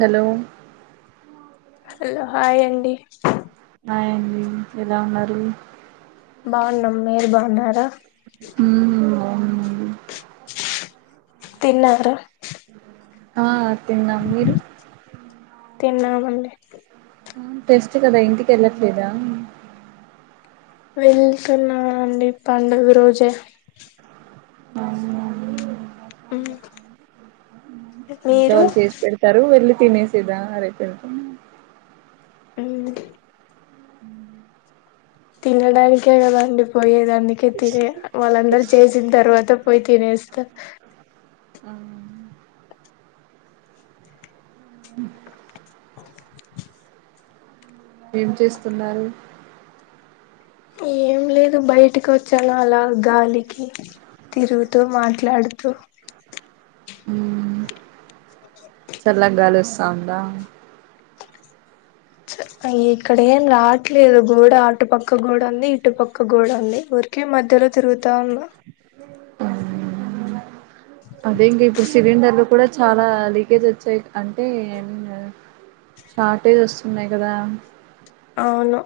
Hello hello hi అండి hi అండి ఎలా ఉన్నారు బావున్నాం మీరు బావున్నారా మ్మ్ [inaudible] తిన్నారా ఆ తిన్నాం మీరు తిన్నామండి టెస్ట్ కదా ఇంటికెళ్ళట్లేదా వెళ్తున్నా అండి పండగ రోజే ఉమ్ ఇంట్లో వాళ్ళు చేసి పెడతారు వెళ్ళి తినేసేదా రేపెళ్తే ఉమ్ తినడానికే కదా అండి పోయేదండి కి తినే వాళ్ళందరి చేసిన తర్వాత పోయి తినేస్తా ఆ, ఏం చేస్తున్నారు ఏం లేదు బయటికొచ్చాను అలా గాలికి తిరుగుతూ మాట్లాడుతూ చల్లగ గాలొస్తా ఉందా అయ్ ఇక్కడేం రావట్లేదు గోడ అటుపక్క గోడ ఉంది ఇటుపక్క గోడ ఉంది ఊరికే మధ్యలో తిరుగుతా ఉన్నా అదే ఇంక ఇప్పుడు సిలిండర్లు కూడా చాలా లీకేజ్ వచ్చాయి అంటే మ్ షార్టేజ్ వస్తున్నాయి కదా అవును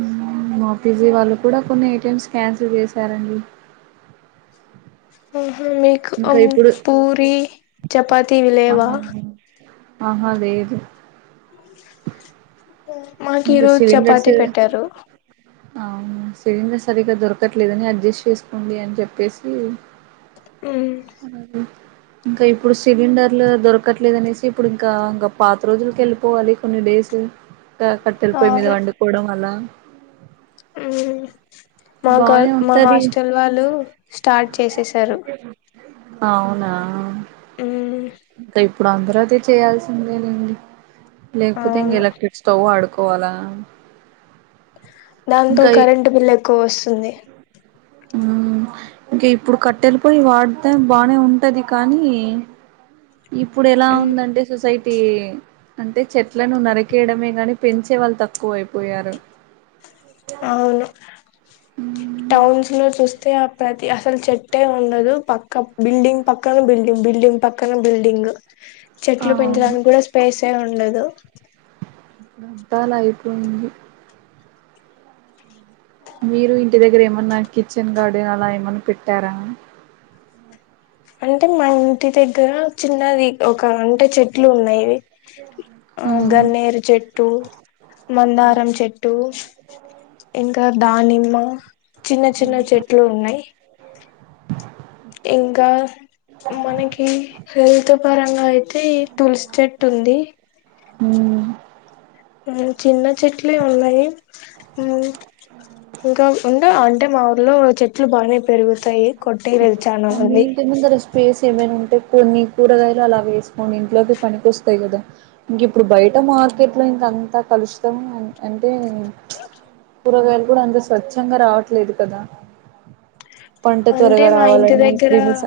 మ్మ్, మా పీ జీ వాళ్ళు కూడా కొన్ని ఐటమ్స్ క్యాన్సిల్ చేశారండి హు మీకు ఇంకా అం ఇప్పుడు పూరి చపాతీ ఇవి లేవా ఆహా ఆహా లేదు మాకు ఈ ఇంకా రోజు సిలిండర్స్ చపాతి పెట్టారు అవును సిలిండర్ సరిగ్గా దొరకట్లేదని అడ్జస్ట్ చేసుకోండి అని చెప్పేసి [inaudible] అది ఇంకా ఇప్పుడు సిలిండర్లు దొరకట్లేదనేసి ఇప్పుడు ఇంక ఇంక పాత రోజులకి ఎళ్ళిపోవాలి కొన్ని డేస్ క కట్టెల పొయ్యి మీద వండుకోవడం అలా ఉమ్మ్ మా కా బానే మా ఉంటది హాస్టల్ వాళ్ళు స్టార్ట్ చేసేసారు అవునా క ఇ ఇప్పుడు అందరూ అదే చెయ్యాల్సిందే లేండి లేకపోతే ఇంక అవును ఎలక్ట్రిక్ స్టవ్ ఆడు కోవాల దాంతో కరెంట్ బిల్ ఎ ఎక్కువ వస్తుంది ఇంకా ఇప్పుడు కట్టెలి పోయి వాడితే బానే ఉంటది కానీ ఇప్పుడు ఎలా ఉందంటే సొసైటీ అంటే చెట్లను నరికేయడమే గాని పెంచే వాళ్ళు తక్కువ అయిపోయారు అవును హ్మ్మ్ టౌన్స్ లో చూస్తే ప్రతి అసలు చెట్టే ఉండదు పక్క బిల్డింగ్ పక్కన బిల్డింగ్ బిల్డింగ్ పక్కన బిల్డింగ్ చెట్లు అవును పెంచడానికి కూడా స్పేసే ఉ ఉండదు అయిపోయింది మీరు ఇంటి దగ్గర ఏమన్నా కిచెన్ గార్డెన్ అలా ఏమన్నా పెట్టారా అంటే మా ఇంటి దగ్గర చిన్నది ఒక అంటే చెట్లు ఉన్నాయివి ఆ గన్నేరు చెట్టు ఆ మందారం చెట్టు ఇంకా దానిమ్మ ఆ [unintelligible] చిన్న చిన్న చెట్లు ఉన్నాయి ఇంకా మనకి హెల్త్ పరంగా అయితే అయితే తులసి చెట్టు ఉంది హ చిన్న చెట్లే ఉన్నాయి ఇంకా ఉంట అంటే మా ఊర్లో చెట్లు బానే పెరుగుతాయి కొట్టేయలేదు చాలా మీ మంది ఇంటి ముందర స్పేస్ ఏమైనా ఉంటే కొన్ని కూరగాయలు అలా వేసుకోండి ఇంట్లోకి పనికొస్తాయి కదా ఇంక ఇప్పుడు బయట మార్కెట్ లో ఇంక అంత కలుషితం అంటే కూరగాయలు కూడా అంత స్వచ్ఛంగా రావట్లేదు కదా పంట త్వరగా రావాలని క్రిమిస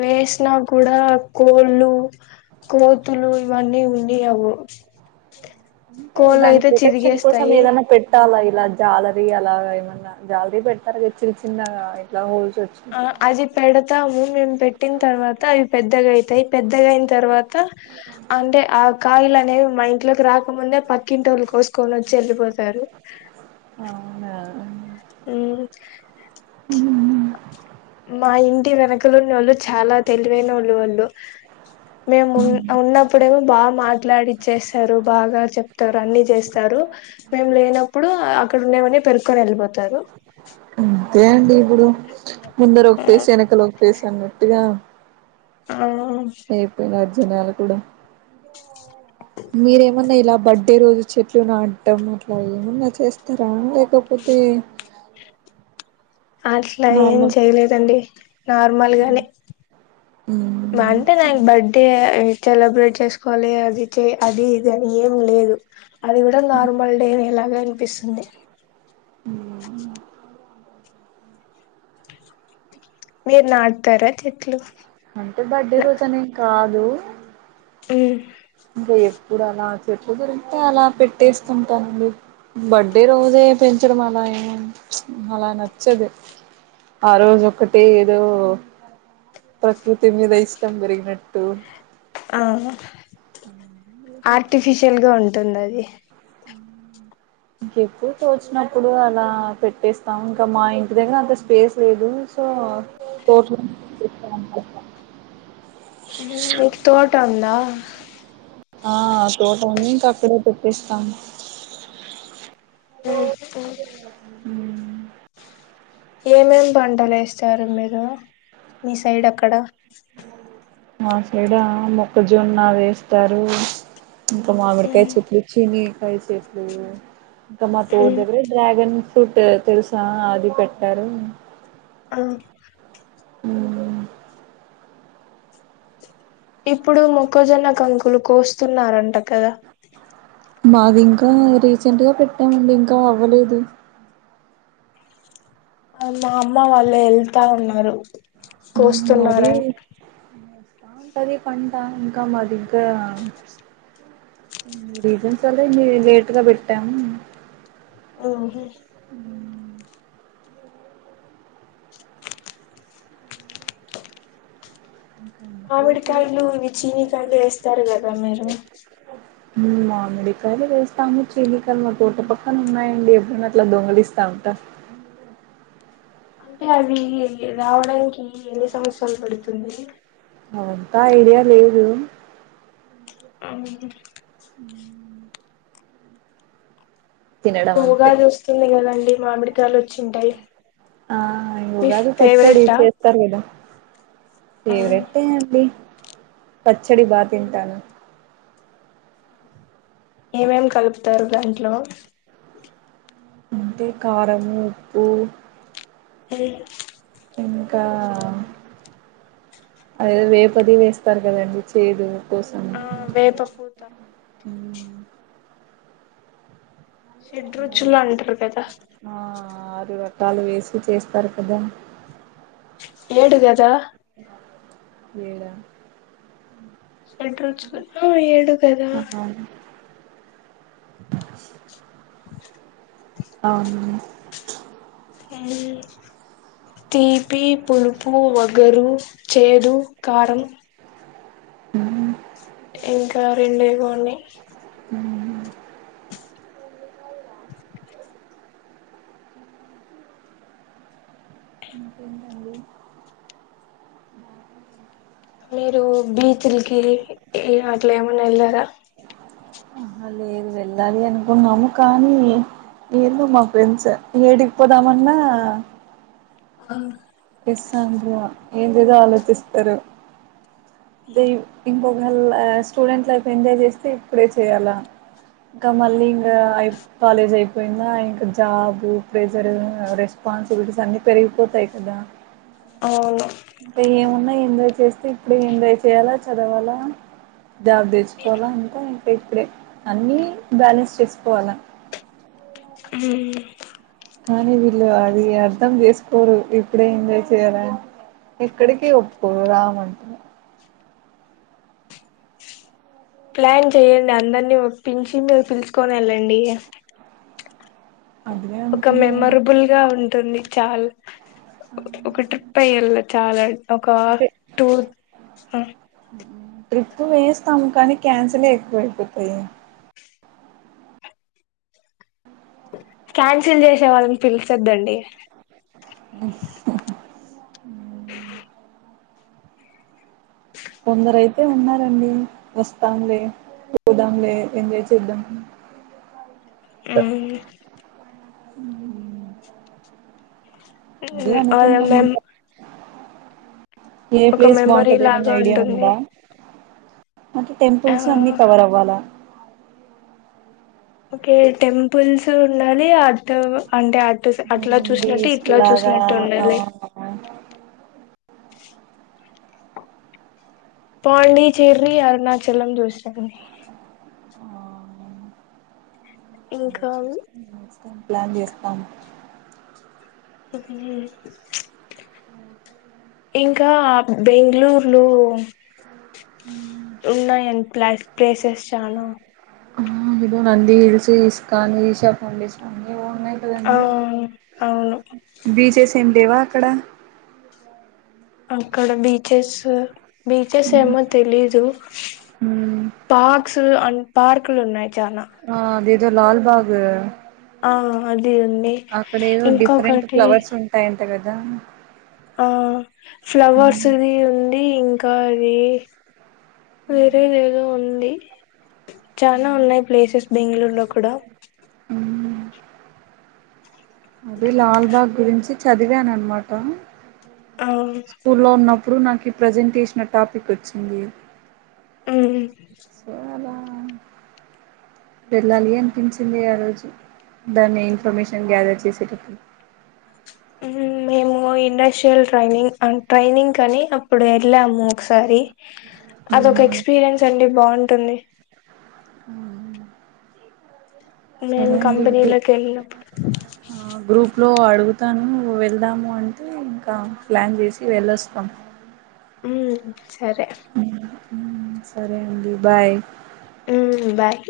వేస్ విన కూడా కోళ్ళు కోతులు ఇవన్నీ ఉన్నియ్యవు అంటే దాని ప్రొటెక్షన్ కోసం ఏదనా పెట్టాల ఇలా జాలరీ అలాగా ఏమన్నా జాలరీ పెడతారుద చిన్న చిన్నగా ఇట్లా హోల్ ఆ అది పెడతాము మేము పెట్టిన తర్వాత అవి పెద్దగా అవుతాయి పెద్దగా అయిన తర్వాత అంటే ఆ కాయలు అనేవి మా ఇంట్లోకి రాకముందే పక్కింటోలు కోసుకోవనిచ్చు చల్లిపోతారు అవునా మా ఇంటి వెనకలున్న వాళ్ళు చాలా తెలివైన వాళ్ళు వాళ్ళు మేము ఉ ఉన్న అప్పుడేమో బాగా మాట్లాడిచ్చస్తారు బాగా చెప్తారు అన్ని చేస్తారు మేము లేనప్పుడు అక్కడ ఉండమని పెరుకొని వెళ్ళిపోతారు అంతే అండి ఇప్పుడు ముందర ఒక ఆ ఫేస్ వెనకలో ఒక ఫేస్ అన్నట్టుగా ఆ, ఏ పో రాద్ జనాలు కూడా మీరేమన్నా ఇలా బర్త్డే రోజు చెట్లు నాడటం అట్లా ఏమన్న చేస్తారా లేకపోతే అట్ల ఏం నార్మల్ చేయలేదండి నార్మల్గని అంటే నాక్ బర్త్డే సెలబ్రేట్ చేస్కోవలే అది చే అది ఇది అని ఏం లేదు అది గుడం నార్మల్డే వేలాగా పిస్తుంది. మ్ మీర్ నాట్తరా చెట్లు అంటే బర్త్డే రోజనే కా లో మ్ బియ్యం ఇప్పుడు అలా చెట్లు దొరింట అలా పెట్టేస్తుంటానండి. బర్త్డే రోజే పెంచడం అలా ఏ అలా నచ్చదు. ఆ రోజు ఒకటి ఏదో ప్రకృతి మీద ఇష్టం పెరిగినట్ టు ఆ ఆర్టిఫిషియల్గా ఉం టున్నది. ఎప్పుడు తోచినప్పుడు అలా పెట్టేస్తాం ఇంకా మా ఇంటి దగ్గర అంత స్పేస్ లేదు సో తోట్లో మీక్ తోట ఉందా ఆ తోట ఉంది. ఇంకా అక్కడే పెట్టేస్తాం. ఓ ఏమేం పంటల్ ఏస్తారు మీరు మీ సైడ్ అక్కడ మా సైడా మొక్కజొన్న వేస్తారు. ఇంకా మ్ మామిడికాయ చెట్లు చిని రై చెట్లు ఇంకా మా మ్ తోటవే డ్రాగన్ ఫ్రూట్ తెల్సా అది పెట్టారు. ఆ మ్ ఇప్పుడు మొక్కజొన్న, కంకులు కోస్తున్నారంట కదా మాది ఇంకా రీసెంట్గా పెట్టామండి ఇంకా అవ్వలేదు. మా అమ్మ వాళ్ళయి ఎళ్తా అన్నరు. అది కోస్తున్నారన్ బాగుంటది పంట ఇంకా మాదిగ్గా రీజన్స్ వల్ల లేట్గా పెట్టాము. ఆహ ఇంకంతే ఇప్పుడు మామిడికాయలు ఇవి చీనికాయలు వేస్తారు కదా మీరు ఉమ్ మామిడి కా వేస్తాముచ్చీన్నికలు మా కోట పక్కన ఉన్నాయండి ఎప్పుడైనా అట్లా దొంగలిస్తా ఉంట అంటే అవి రావడానికి ఎన్ని సంచరాలు పడుతుంది అవుంతా ఐడియా లేదు అవునా ఉ తినడం ఇప్పుడు అంతే ఉగాది వస్తుంది కదండి డి మామిడి ఆ ఇ మీ ఉగాది పచ్చడి ఫేవరెటా చేస్తారు కదా ఫేవరెట్ ఏ అండి పచ్చడి బాగా తింటాను ఏమేం కలుపుతారు దాంట్లో అంటే కారము ఉప్పు ఉమ్ ఇంకా అదే వేపది వేస్తారు కదండి చేదు కోసం ఆ వేప ఫూత షెడ రుచుల్లో అంటారు కదా పట్టాలు వేసి చేస్తారు కదా ఏడు కదా ఏడా షడ్ రుచులు ఏడు కదా అవును థిపి పులుపు వ గరు చేడు కారం ఉమ్ ఇంకా రెండే ఇవో ఉనయ్ ఉమ్ మీరు బీచ్లకి అట్లా ఏమన్నా వెళ్లారా ఆహా లేదు వెళ్ళాలి అనుకున్నాము కానీ ఏందో మా ఫ్రెండ్స్ ఏడిగిపోదామన్నా ఆ ఎస్ ఆధ్ర ఏం లేదో ఆలోచిస్తారు ద ఇంకొకేళ స్టూడెంట్ లైఫ్ ఎంజాయ్ చేస్తే ఇప్పుడే చేయాలా ఇంకా మళ్ళీ ఇంకా కాలేజ్ అయిపోయిందా ఇంకా జాబు ప్రెజర్ రెస్పాన్సిబిలిటీస్ అన్ని పెరిగిపోతాయి కదా అవును అంట ఏమున్నా ఎంజాయ్ చేస్తే ఇప్పుడే ఎంజాయ్ చేయాలా చదవాలా జాబ్ తెచ్చుకోవాలా అంట ఇకా ఇప్పుడే అన్ని బ్యాలెన్స్ చేసుకోవాలా కానీ వీళ్ళు అది అర్ధం చేసుకోరు ఇప్పుడే ఎంజాయ్ చేయాలని ఎక్కడిక ఒప్పుకోరు రామంటారు ప్లాన్ చెయ్యడి అందరిని ఒప్పించి మీరు పిలుసుకొని వెళ్ళండి అదే ఒక అనుకున్నాము మెమరబుల్ గా ఉంటుంది చాలా ఒక ట్రిప్ అయ్య వెళ చాలా ఒక ఇంకే టూర్ ఆ ట్రిప్పు వేస్తాం కానీ క్యాన్సిల్ అయకపోయిపోతాయి క్యాన్సిల్ చేసే వాళ్ళని తెలిచద్దండి అ కొందరయితే ఉన్నారండి వస్తాంలే పోదాంలే ఎంజాయ్ చేద్దాంలే ఉమ్ ఉ ఉమ్ అల మీమ్ ఇంకా ఏ ప్లేస్ లాగా బాగుంటందేమన్న ఐడియా ఉంటుంది ఉందా నాక్ ఆ టెంపుల్స్ అన్నిీ కవర్ అవ్వాల ఓకే టెంపుల్స్ ఉండాలి అటు అంటే అటు స్ అట్ల మ్మ్ చూసినట్టు బీచ్ ఇట్ల లాగా చూసినట్టు ఆ ఉండాలి పాండి చేీర్రీ అరునా చెలం చూస్తడి అది ఇంకా చూస్తాం ప్లాన్ చేస్తాం స్ ఇంక బెంగ్ళూరులో అ ఉన్నాయండి ప్లాస్ ప్లేసెస్ చానా ఆ అదిగో నండి హిల్స్ ఇస్కాాన్ ఈశాంండ ఆ స్వామి అవును బీ జెస్ టండేవా అక్కడ అక్కడ బీచెస్ బీచెస్ ఏమో తెలీదు మ్మ్ పార్క్స్ అంట పార్కులు ఉన్నయి ఆ అదె జు లాన్ బాగు ఆ అది ఉంది ఇంకొకటి అంటే గదా ఆ ఫ్లవర్స్ది ఉండి ఇం కారి వేరే దేదో ఉంది చాన ఉన్నయి ప్లేసెస్ బెంగ్ళూరులో కూడా మ్మ్ అదే లాల్ బా గురించి చదివాను అన్మాట ఆ స్కూల్లో ఉన్నప్పు ప్పుడు నాకీ ప్రజెంటేషన్ టాపిక్ వచ్చింది అవును సో అలా వెళ్ళాలి అనిపించింది ఆ రోజు దాన్ని ఇన్ఫర్మేషన్ గ్యాదర్ చేసేటప్పుడు ఉమ్ మేము ఇండస్ట్రియల్ ట్రైనింగ్ అం ట్రైనింగ్ కాని అప్పుడు వెళ్ళాము ఒకసారి అదొక ఎక్స్పీరియన్స్ అండి బావుంటుంది ఉమ్మ్ మేము సరే అండి గ్రూప్ కంపెనీలోకి వెళ్ళినప్పుడు ఆ గ్రూప్ ట్లో అడుగుతాను వెళ్దాము అంటే ఇంక ప్లాన్ చేసి వెళ్ళొస్తాము ఉమ్ సరే సరే అండి బాయ్ ఉమ్మ్ బాయ్